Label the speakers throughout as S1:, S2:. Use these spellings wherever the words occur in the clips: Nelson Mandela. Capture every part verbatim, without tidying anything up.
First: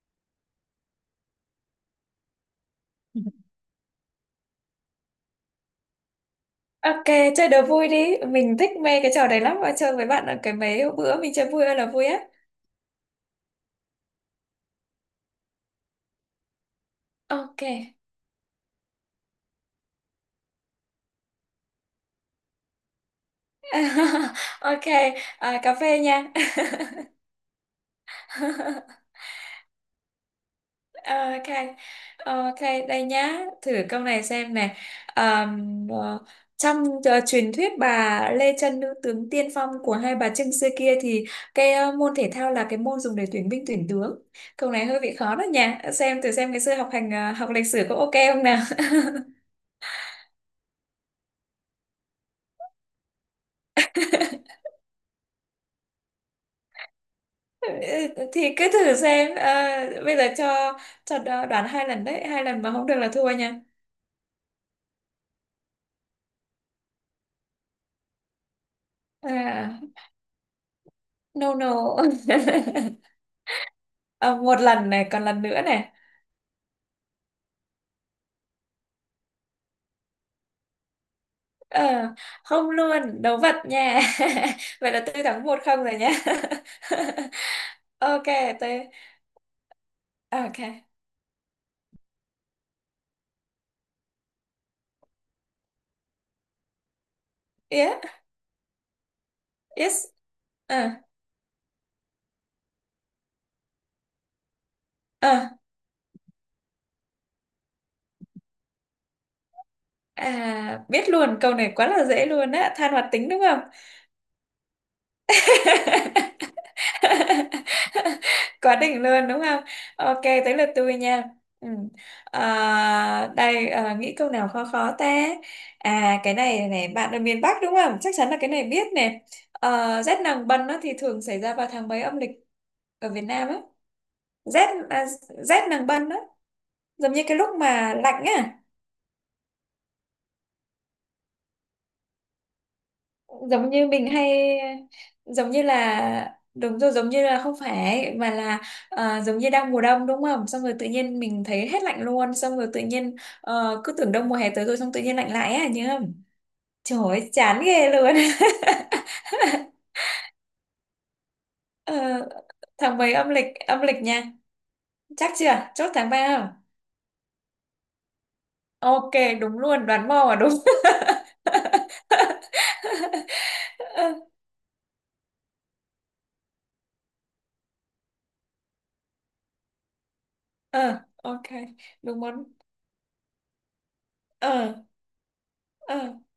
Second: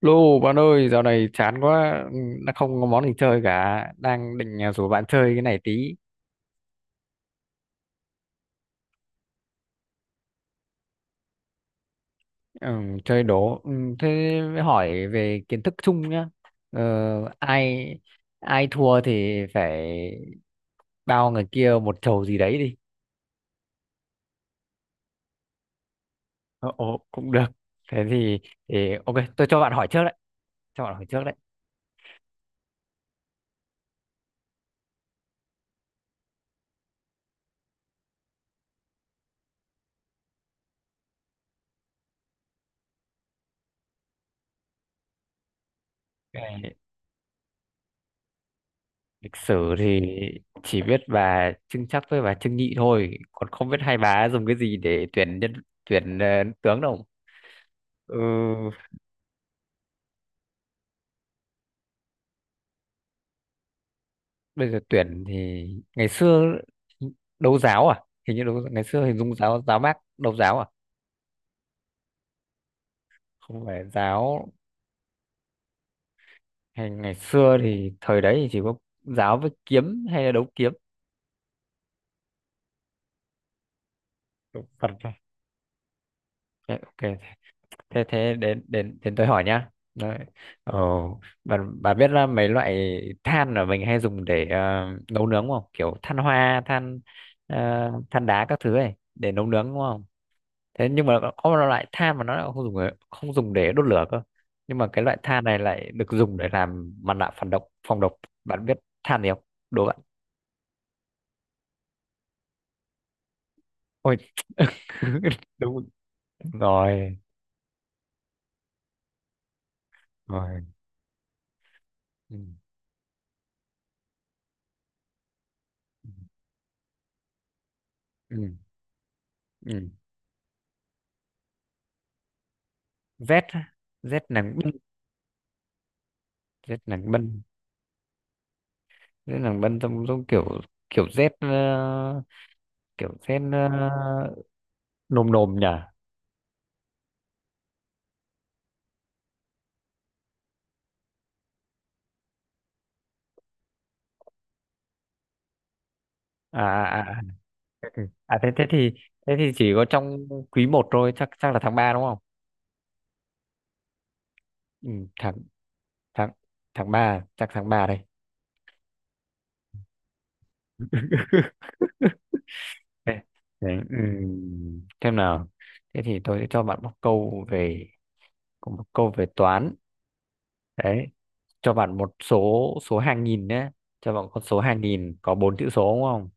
S1: Lô bạn ơi, dạo này chán quá, ừ, đã không có món gì chơi cả, đang định à, rủ bạn chơi cái này tí.
S2: Ok, chơi đố vui đi. Mình thích mê cái trò đấy lắm và chơi với bạn ở cái mấy bữa mình chơi vui ơi là vui á.
S1: Ừ, chơi đố. Ừ, thế mới hỏi về kiến thức chung nhá. Ờ,
S2: Ok.
S1: ai ai thua thì phải bao người kia một chầu gì đấy đi.
S2: Ok, à, cà phê nha.
S1: Ờ, Ồ, cũng được. Thế thì, thì ok, tôi cho bạn hỏi trước đấy, cho bạn hỏi trước đấy.
S2: Ok, ok, đây nhá. Thử câu này xem này. Ờm, ờ, trong ờ, truyền thuyết bà Lê Chân, nữ tướng tiên phong của hai bà Trưng xưa kia, thì cái ờ, môn thể thao là cái môn dùng để tuyển binh tuyển tướng. Câu này hơi bị khó đó nha. Xem thử xem ngày
S1: Cái
S2: xưa học hành ờ, học lịch sử có ok không nào.
S1: lịch sử thì chỉ biết bà Trưng Trắc với bà Trưng Nhị thôi, còn không biết hai bà dùng cái gì để tuyển nhân tuyển ờ, tướng đâu.
S2: Ừ,
S1: Ừ,
S2: thì cứ thử xem à, bây giờ cho cho đo- đoán hai lần đấy, hai lần mà không được là thua nha.
S1: bây giờ tuyển thì ngày xưa đấu giáo à, hình như đấu, ngày xưa hình dung giáo, giáo
S2: À,
S1: bác đấu giáo à,
S2: no no.
S1: không phải
S2: À,
S1: giáo,
S2: một lần này, còn lần nữa này.
S1: hay ngày xưa thì thời đấy thì chỉ có giáo với kiếm hay là đấu kiếm,
S2: Ờ, Không, luôn đấu vật nha.
S1: đấu Phật
S2: Vậy là
S1: thôi.
S2: tôi thắng một không rồi nha.
S1: Thế- ok, thế
S2: Ok,
S1: thế đến
S2: tôi
S1: đến đến tôi hỏi nhá đấy.
S2: ok
S1: Ờ, bà, bà biết là mấy loại than mà mình hay dùng để ờ, nấu nướng không, kiểu than hoa, than ờ,
S2: yeah.
S1: than đá các thứ ấy để nấu nướng đúng không?
S2: Yes.
S1: Thế
S2: Ờ,
S1: nhưng mà có một loại than mà nó lại không dùng để- không dùng để đốt lửa cơ, nhưng mà cái loại
S2: ờ.
S1: than này lại được dùng để làm mặt nạ phản độc, phòng độc. Bạn biết than gì không? Đố bạn.
S2: À, biết luôn, câu này quá là dễ luôn á, than hoạt tính đúng không?
S1: Ôi! Đúng rồi.
S2: Quá đỉnh luôn đúng không? Ok, tới
S1: Rồi.
S2: lượt tôi nha. Ừ.
S1: Ừ.
S2: À, đây. À, nghĩ câu nào khó khó ta. À, cái này này, bạn ở miền Bắc đúng không, chắc chắn
S1: Ừ.
S2: là cái này biết nè.
S1: Ừ.
S2: À, rét nàng bân á, thì thường xảy ra vào tháng mấy âm lịch ở Việt
S1: Z
S2: Nam á?
S1: á. Z nàng
S2: Rét
S1: bân
S2: à, rét nàng bân á,
S1: Z nàng
S2: giống như cái
S1: bân
S2: lúc mà lạnh á,
S1: Z nàng bân trong trong kiểu kiểu Z, ờ, kiểu Z,
S2: giống như
S1: ờ,
S2: mình hay,
S1: nồm
S2: giống
S1: nồm
S2: như
S1: nhỉ. à,
S2: là, đúng rồi, giống như là không phải mà là ờ, giống như đang mùa đông đúng không, xong rồi tự nhiên mình thấy hết lạnh luôn, xong rồi tự nhiên ờ, cứ tưởng đông mùa hè tới rồi, xong tự nhiên lạnh lại á, nhớ không? Trời
S1: à, à
S2: ơi, chán ghê luôn.
S1: à, thế thế thì Thế thì chỉ có trong quý một thôi, chắc chắc là tháng ba
S2: Ờ,
S1: đúng không?
S2: tháng mấy âm lịch, âm lịch nha.
S1: Ừ,
S2: Chắc
S1: tháng
S2: chưa, chốt tháng
S1: tháng
S2: ba không?
S1: tháng ba, chắc tháng ba đây.
S2: Ok, đúng luôn, đoán mò à, đúng.
S1: Ê, đấy,
S2: Ờ.
S1: ừm, xem nào, thế thì tôi sẽ cho bạn một câu về có một câu về toán
S2: ờ,
S1: đấy,
S2: ok,
S1: cho bạn một
S2: đúng món.
S1: số, số hàng nghìn nhé, cho bạn con số
S2: ờ
S1: hàng nghìn có bốn chữ số
S2: ờ
S1: đúng không?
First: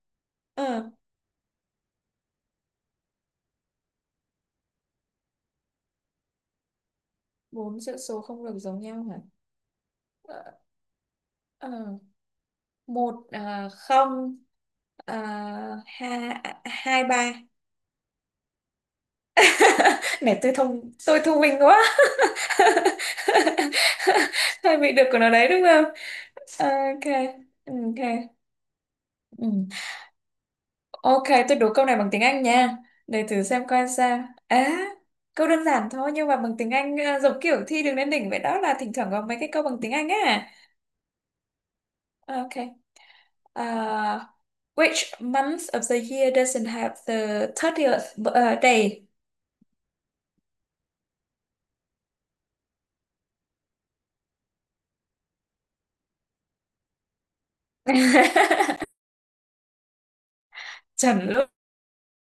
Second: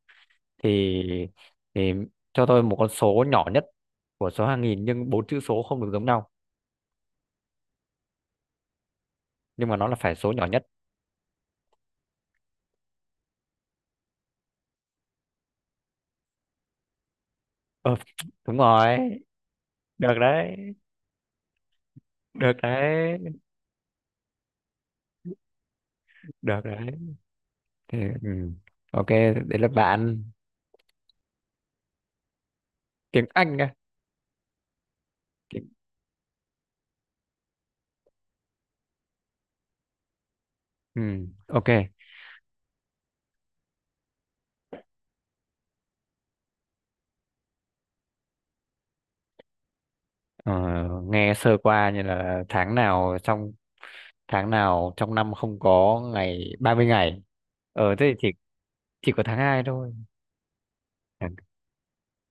S2: ờ
S1: Thì thì cho tôi một con số nhỏ nhất của số hàng nghìn, nhưng bốn chữ số không được giống nhau,
S2: Bốn chữ số không được giống nhau hả?
S1: nhưng mà nó là phải số nhỏ
S2: Ờ.
S1: nhất.
S2: Ờ, một, à, không, à, hai, một không hai ba
S1: ờ, Đúng rồi, được
S2: này. Tôi
S1: đấy,
S2: thông tôi thông minh quá.
S1: được đấy,
S2: Hơi bị được của nó đấy đúng không?
S1: được đấy.
S2: Ok,
S1: Thì,
S2: ok.
S1: ừm, ok, đấy là
S2: Ừ.
S1: bạn.
S2: Ok, tôi đố câu này bằng tiếng Anh nha, để
S1: Tiếng
S2: thử
S1: Anh.
S2: xem coi sao. À, câu đơn giản thôi nhưng mà bằng tiếng Anh, à, giống kiểu thi đường lên đỉnh vậy đó, là thỉnh thoảng có mấy cái câu bằng tiếng Anh á.
S1: Ừ, ok.
S2: Ok. À, which month of the year doesn't have the thirtieth b- uh, day?
S1: Ờ, Nghe sơ qua như là tháng nào trong tháng nào trong năm không có ngày ba mươi ngày. Ờ thế thì chỉ chỉ có tháng hai thôi.
S2: Chuẩn
S1: Tháng-
S2: luôn.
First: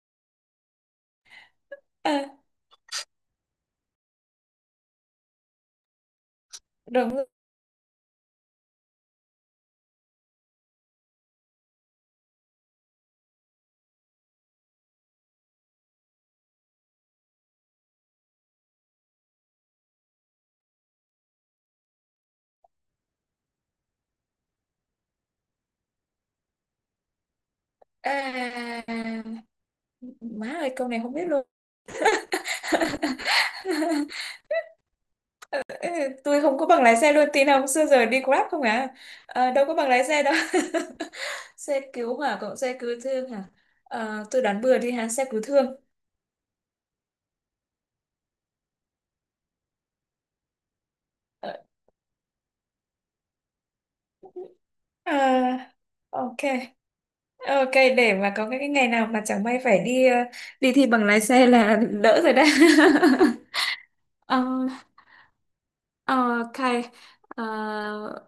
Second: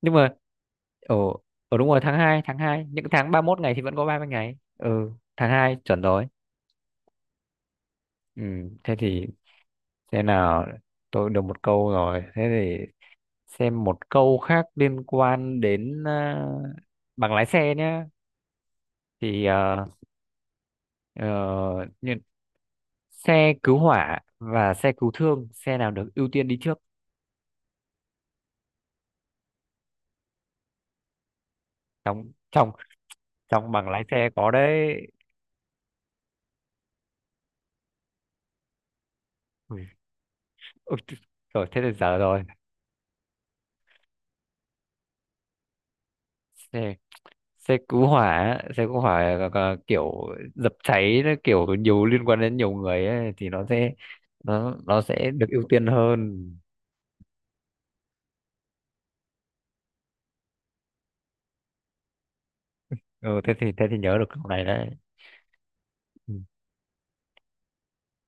S1: Nhưng mà ở ở đúng rồi, tháng hai
S2: À,
S1: tháng hai, những tháng ba mươi mốt ngày thì vẫn có ba mươi ngày. Ừ, tháng hai chuẩn rồi.
S2: đúng rồi.
S1: Ừ, thế thì thế nào, tôi được một câu rồi. Thế thì xem một câu khác liên quan đến à, bằng lái xe nhá. Thì uh, xe cứu hỏa và xe cứu thương, xe nào được ưu tiên đi trước?
S2: À, má ơi, câu này không biết luôn.
S1: trong trong trong bằng lái xe có đấy.
S2: Ừ, tôi không có bằng lái xe luôn, tin không, xưa giờ đi Grab không à. Ờ, đâu có
S1: Ui,
S2: bằng lái xe đâu.
S1: ôi, chứ- rồi thế
S2: Xe
S1: là
S2: cứu
S1: dở
S2: hỏa
S1: rồi.
S2: cộng xe cứu thương hả? Ờ, tôi đoán bừa đi ha, xe cứu thương.
S1: Xe Xe cứu hỏa, xe cứu hỏa là- là kiểu dập cháy, nó
S2: Ờ,
S1: kiểu nhiều liên quan đến nhiều người ấy, thì nó sẽ nó nó sẽ được ưu
S2: à,
S1: tiên hơn.
S2: ok, ok, để mà có cái, cái ngày nào mà chẳng may phải đi ờ, đi thi bằng lái xe là đỡ rồi đấy.
S1: Ừ, thế thì thế thì nhớ được
S2: Ờ.
S1: câu này đấy.
S2: Ờ.
S1: Ừ.
S2: Ok, ờ,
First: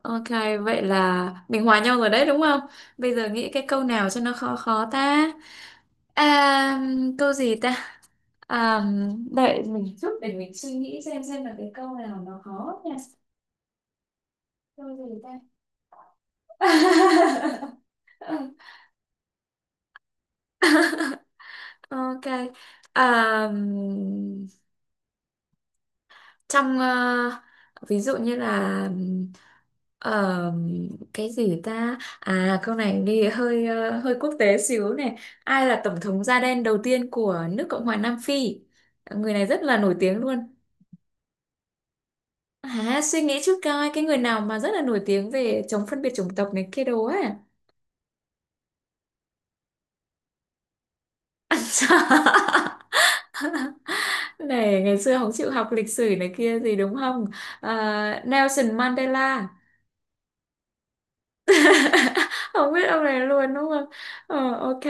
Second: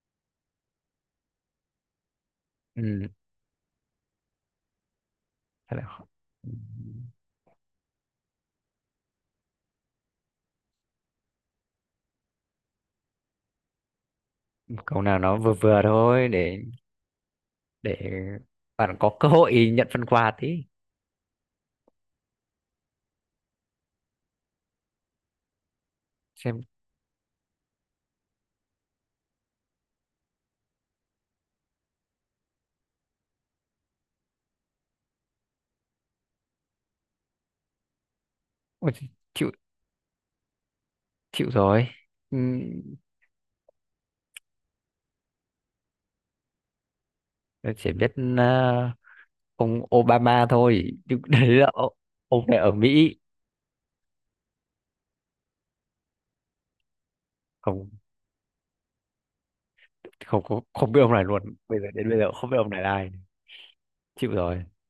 S2: ok, vậy là mình hòa nhau rồi đấy đúng không?
S1: Ừ.
S2: Bây giờ nghĩ cái câu nào cho nó khó khó ta.
S1: thế là-
S2: À, câu gì ta? À, đợi mình chút để mình suy nghĩ xem xem là cái câu nào nó khó nha.
S1: ừ,
S2: Câu
S1: câu nào
S2: gì
S1: nó
S2: ta?
S1: vừa vừa thôi, để để bạn có cơ hội nhận phần quà tí
S2: Ok, à,
S1: xem.
S2: trong ờ, ví dụ như là ừm, ờ, cái gì ta, à, câu này đi hơi ờ, hơi quốc tế xíu này. Ai là tổng thống da đen đầu tiên của nước Cộng hòa Nam Phi?
S1: Ôi,
S2: Người này
S1: chịu
S2: rất là nổi tiếng luôn.
S1: chịu rồi. Ừ,
S2: À, suy nghĩ trước coi cái người nào mà rất là nổi tiếng về chống phân biệt chủng tộc này kia đồ á.
S1: tôi chỉ biết à, ông Obama thôi, nhưng đấy là ô- ông này ở Mỹ.
S2: Này, ngày xưa không chịu học lịch sử này kia gì đúng không?
S1: Không,
S2: À, Nelson Mandela.
S1: không, không, không biết ông này luôn, bây giờ đến bây giờ cũng không biết ông
S2: Không
S1: này
S2: biết
S1: là
S2: ông
S1: ai,
S2: này luôn đúng không?
S1: chịu
S2: Ờ,
S1: rồi.
S2: ok.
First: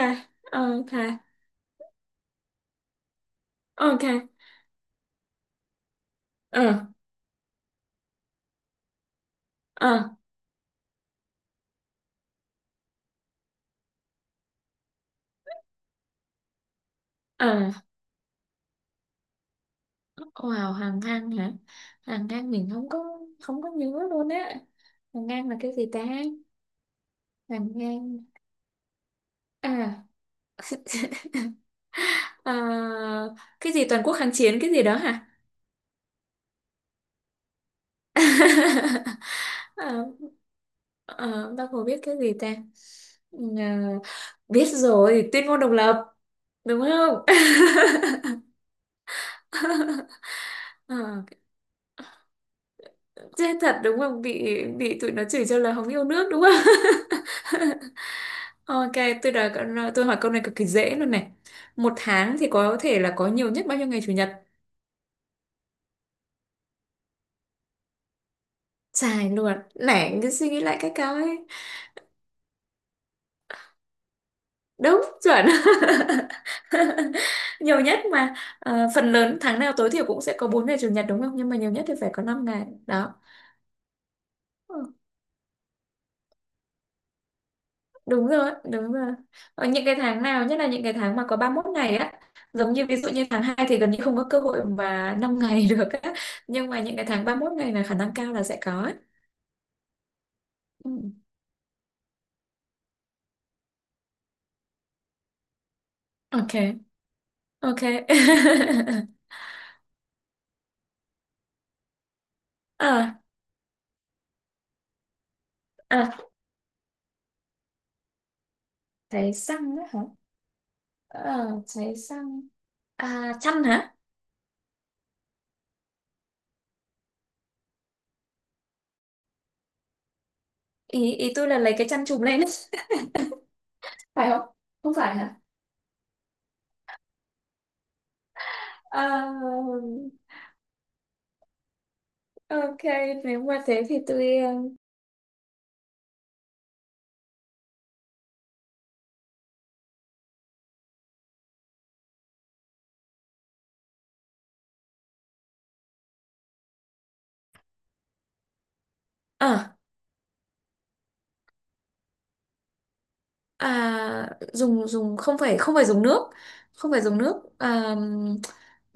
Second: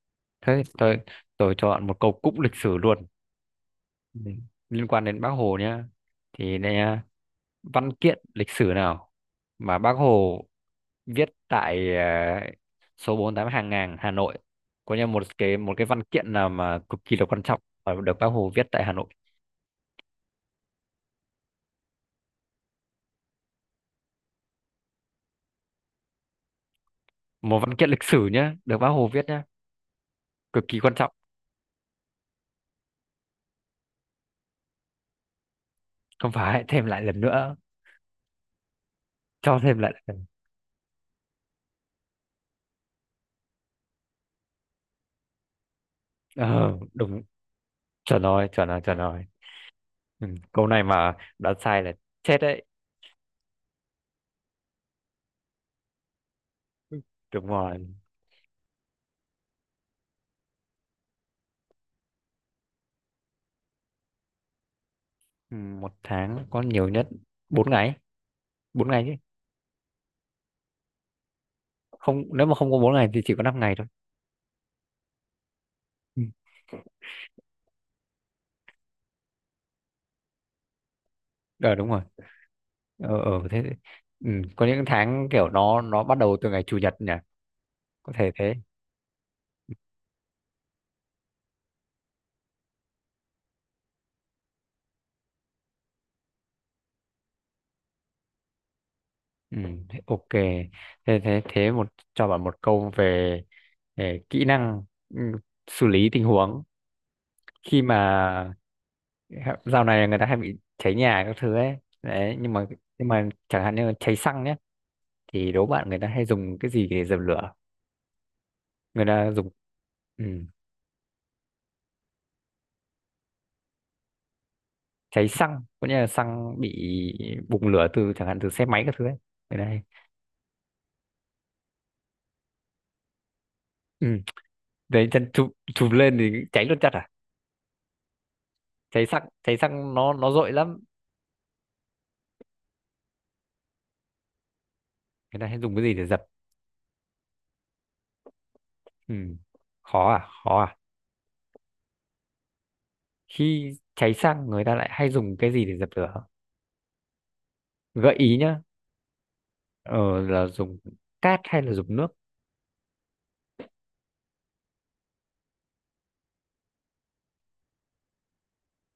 S2: Ờ,
S1: Thế tôi
S2: ok.
S1: tôi chọn một câu cũng lịch sử luôn.
S2: Ờ, ok.
S1: Ừ, liên quan đến Bác Hồ nhá, thì
S2: ờ
S1: nè, văn kiện lịch sử nào mà
S2: ờ
S1: Bác Hồ viết tại uh, số bốn mươi tám Hàng Ngang Hà Nội, có như một cái một cái văn kiện nào mà cực kỳ là quan
S2: ờ
S1: trọng và được Bác Hồ viết tại Hà Nội.
S2: wow, hàng ngang hả? Hàng ngang mình không có, không có nhớ luôn á. Hàng ngang là cái gì ta?
S1: Một
S2: Hàng
S1: văn kiện lịch
S2: ngang.
S1: sử nhá, được Bác Hồ viết nhá,
S2: À.
S1: cực kỳ quan trọng.
S2: Ờ, cái gì toàn quốc kháng chiến cái gì đó hả?
S1: Không phải, thêm lại lần nữa, cho thêm lại
S2: Ờ,
S1: lần.
S2: ờ, bác Hồ biết cái gì ta? Ừ. Ờ, biết rồi, tuyên ngôn độc lập
S1: ờ,
S2: đúng không?
S1: Đúng, chuẩn rồi, chuẩn rồi, chuẩn rồi. Ừ, câu này mà
S2: Ờ.
S1: đã sai là chết đấy.
S2: Chết thật đúng không? Bị bị tụi nó chửi cho là không yêu nước đúng không?
S1: Ừ, đúng rồi.
S2: Ok, tôi đã tôi hỏi câu này cực kỳ dễ luôn này. Một tháng thì có thể là có nhiều nhất bao nhiêu ngày chủ nhật?
S1: Ừ, một tháng có nhiều nhất bốn ngày, bốn ngày chứ.
S2: Dài luôn. Nãy cứ suy nghĩ lại cái câu ấy.
S1: Không, nếu mà không có bốn ngày thì chỉ có năm ngày thôi.
S2: Đúng, chuẩn.
S1: Ừ.
S2: Nhiều nhất mà. Ờ, phần lớn tháng nào tối thiểu cũng sẽ có bốn ngày chủ nhật đúng không? Nhưng mà nhiều
S1: ờ
S2: nhất
S1: Đúng
S2: thì
S1: rồi.
S2: phải có năm ngày. Đó.
S1: Ờ ờ thế. Ừ. Có những tháng kiểu nó nó bắt đầu từ ngày chủ nhật nhỉ, có
S2: Đúng
S1: thể
S2: rồi,
S1: thế.
S2: đúng rồi. Ở những cái tháng nào, nhất là những cái tháng mà có ba mươi mốt ngày á, giống như ví dụ như tháng hai thì gần như không có cơ hội mà năm ngày được á. Nhưng mà những cái tháng ba mươi mốt ngày là khả năng cao là sẽ có ấy.
S1: Ừ. Thế ok,
S2: Ừ.
S1: thế thế thế một, cho bạn một câu về, về kỹ năng, ừ, xử lý tình huống.
S2: Ok,
S1: Khi
S2: ok.
S1: mà hẹ- dạo này người ta hay bị cháy nhà các thứ ấy đấy, nhưng mà nhưng
S2: À.
S1: mà chẳng hạn như là cháy xăng nhé, thì đố bạn người ta
S2: À,
S1: hay dùng cái gì để dập lửa, người ta
S2: cháy
S1: dùng?
S2: xăng á hả?
S1: Ừ,
S2: À, cháy xăng. À, chăn hả?
S1: cháy xăng có nghĩa là xăng bị bùng lửa từ chẳng hạn từ xe máy các thứ ấy, người ta hay,
S2: Ý, ý tôi là lấy cái chăn chùm lên.
S1: ừ,
S2: Phải không? Không
S1: đấy
S2: phải
S1: chân
S2: hả?
S1: chụp chụp lên thì cháy luôn chặt à. Cháy xăng,
S2: À,
S1: cháy xăng nó nó dội lắm.
S2: ok, nếu mà thế thì tôi... ờ,
S1: Người ta hay dùng cái gì để dập? Ừ. Khó à, khó à, khi cháy xăng người ta lại hay dùng cái gì để dập lửa, gợi ý nhá.
S2: ờ.
S1: ờ, là dùng cát hay là dùng nước?
S2: À, dùng dùng không phải, không phải dùng nước, không phải dùng nước, à,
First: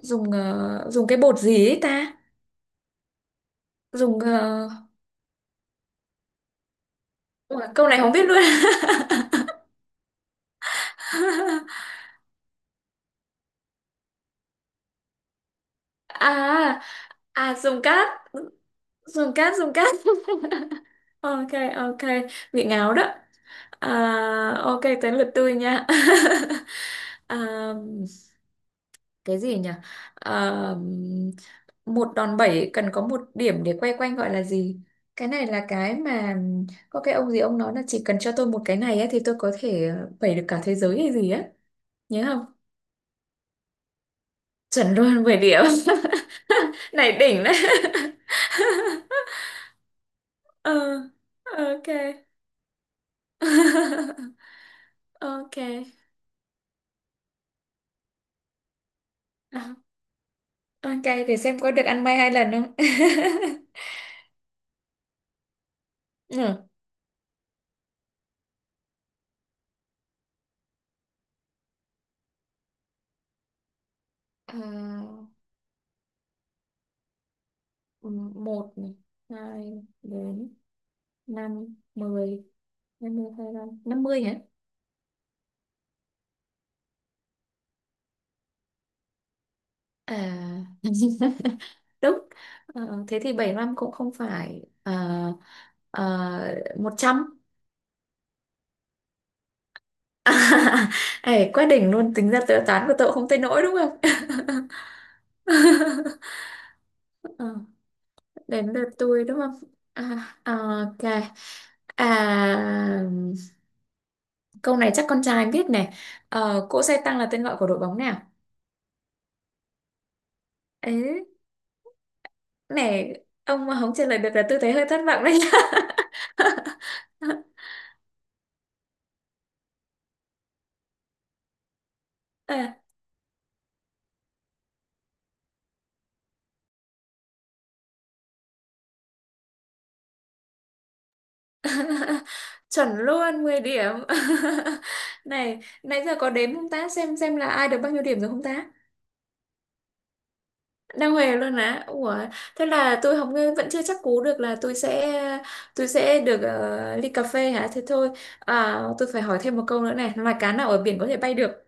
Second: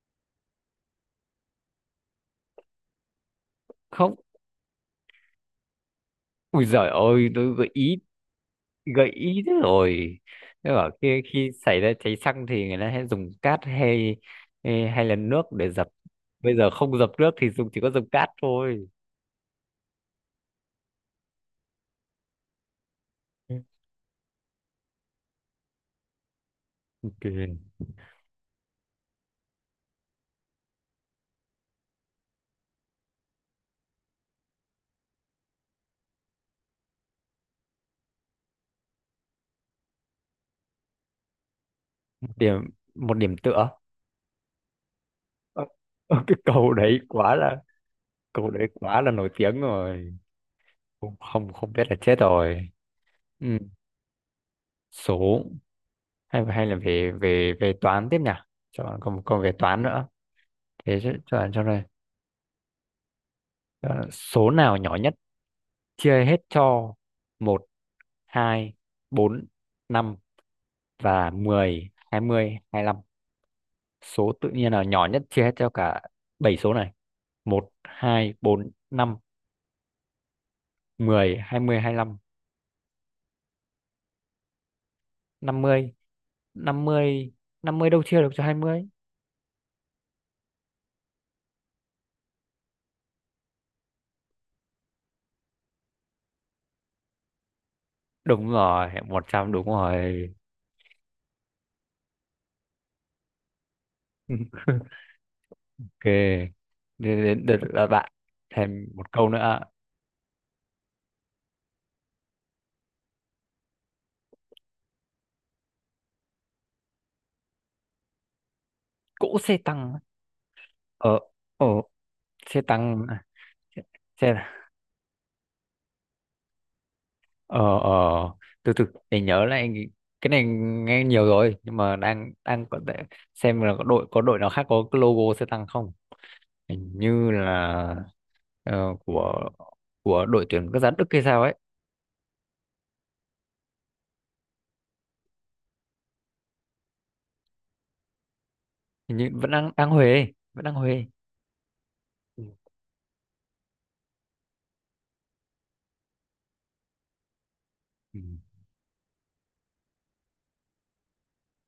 S2: dùng ờ, dùng cái bột gì ấy ta,
S1: Không,
S2: dùng ờ,
S1: ui giời ơi tôi
S2: ủa,
S1: gợi
S2: câu
S1: ý,
S2: này không biết luôn.
S1: gợi ý thế rồi. Thế bảo khi khi xảy ra cháy xăng thì người ta hay dùng cát, hay hay hay là nước để dập. Bây giờ
S2: À,
S1: không dập nước thì
S2: à,
S1: dùng, chỉ
S2: dùng
S1: có dập
S2: cát
S1: cát thôi.
S2: dùng cát dùng cát. Ok, ok, bị ngáo đó. À, ok, tới lượt tôi nha.
S1: Ok,
S2: À, cái gì nhỉ? À, một đòn bẩy cần có một điểm để quay quanh gọi là gì? Cái này là cái mà, có cái ông gì ông nói là chỉ cần cho tôi một cái này ấy, thì tôi có thể ờ, bẩy được cả thế giới hay gì á, nhớ không?
S1: điểm, một điểm tựa.
S2: Chuẩn luôn, mười
S1: Ờ,
S2: điểm
S1: ờ, cái cầu đấy
S2: Này
S1: quá
S2: đỉnh đấy.
S1: là, cầu đấy quá là nổi tiếng rồi.
S2: Ừ,
S1: Không, không, không biết
S2: ok.
S1: là chết rồi. Ừ. Số,
S2: Ok.
S1: hay hay là về về về toán tiếp nhỉ? Chọn, còn còn về
S2: À,
S1: toán nữa. Thế
S2: ok,
S1: chứ-
S2: để
S1: chọn
S2: xem
S1: cho
S2: có được
S1: này.
S2: ăn may hai lần không.
S1: Chọn số nào nhỏ nhất chia hết
S2: Ừ.
S1: cho một, hai, bốn, năm và mười, hai mươi, hai lăm. Số tự nhiên nào nhỏ nhất
S2: À,
S1: chia hết cho cả bảy số này? Một, hai, bốn,
S2: một này,
S1: năm,
S2: hai, bốn,
S1: mười, hai
S2: năm,
S1: mươi, hai lăm.
S2: mười, hai mươi, hai mươi năm, mươi hả?
S1: Năm mươi, năm mươi, năm mươi đâu chia được cho hai mươi.
S2: À, đúng. Ờ, thế thì bảy năm cũng không phải, uh, một trăm.
S1: Đúng rồi, một trăm, đúng rồi.
S2: Ê, quá đỉnh luôn, tính ra tự toán của tôi cũng không tới nỗi đúng không?
S1: Ok, đến đến
S2: Ờ,
S1: đợt là bạn.
S2: đến
S1: Thêm
S2: lượt
S1: một
S2: tôi
S1: câu
S2: đúng không?
S1: nữa.
S2: À, ờ, ok. À, câu này chắc con trai biết này. Ờ, cỗ xe tăng là tên gọi của đội bóng nào?
S1: Cỗ xe tăng á.
S2: Ê,
S1: ờ ờ Xe tăng à?
S2: này, ông mà
S1: Xe
S2: không trả lời được
S1: xe-
S2: là tôi thấy hơi thất vọng đấy.
S1: ờ ờ Từ từ để nhớ lại, cái này nghe nhiều rồi nhưng mà đang đang
S2: À,
S1: có thể xem là có đội có đội nào khác có cái logo xe tăng không. Hình như là ờ, của của đội tuyển quốc gia Đức hay sao ấy.
S2: chuẩn luôn, mười điểm. Này nãy giờ có đếm không ta, xem xem là ai được bao nhiêu điểm rồi không ta?
S1: Hình như vẫn đang đang Huế, vẫn đang Huế.
S2: Đang huề luôn á, ủa, thế là tôi không, vẫn chưa chắc cú được là tôi sẽ, tôi sẽ được ờ, ly cà phê hả, thế thôi.
S1: Ừ.
S2: À, tôi phải hỏi thêm một câu nữa này, loài cá nào ở biển có thể bay được?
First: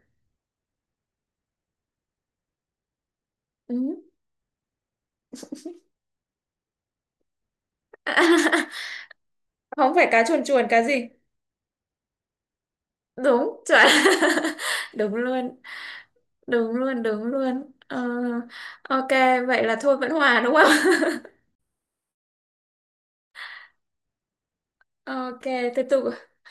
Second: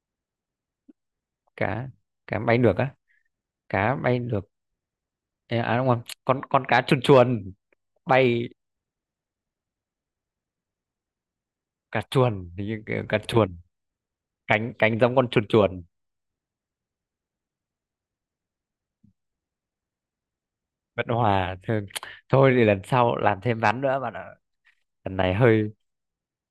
S1: cá Cá bay được á? Cá
S2: Ừ.
S1: bay được. Ê, à đúng không, con con cá chuồn chuồn bay?
S2: Không phải, cá chuồn chuồn, cá gì?
S1: Cá chuồn thì như kiểu cá chuồn,
S2: Đúng chuẩn.
S1: cánh cánh
S2: Đúng
S1: giống con chuồn
S2: luôn,
S1: chuồn.
S2: đúng luôn, đúng luôn. Ờ, ok, vậy là thôi vẫn hòa đúng không?
S1: Bất hòa thôi, thôi thì lần sau làm thêm ván nữa bạn ạ, lần này
S2: Ok,
S1: hơi
S2: tiếp tục.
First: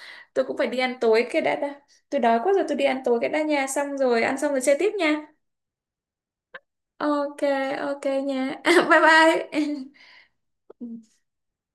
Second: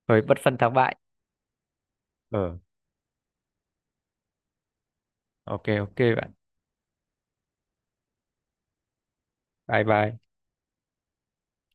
S1: hơi bất
S2: Tôi cũng
S1: phân
S2: phải
S1: thắng
S2: đi
S1: bại.
S2: ăn tối cái đã đã Tôi đói quá
S1: ờ
S2: rồi, tôi đi ăn tối cái đã nha, xong rồi ăn xong rồi chơi tiếp nha.
S1: ok, ok bạn,
S2: Ok, ok nha. Bye bye.
S1: bye bye.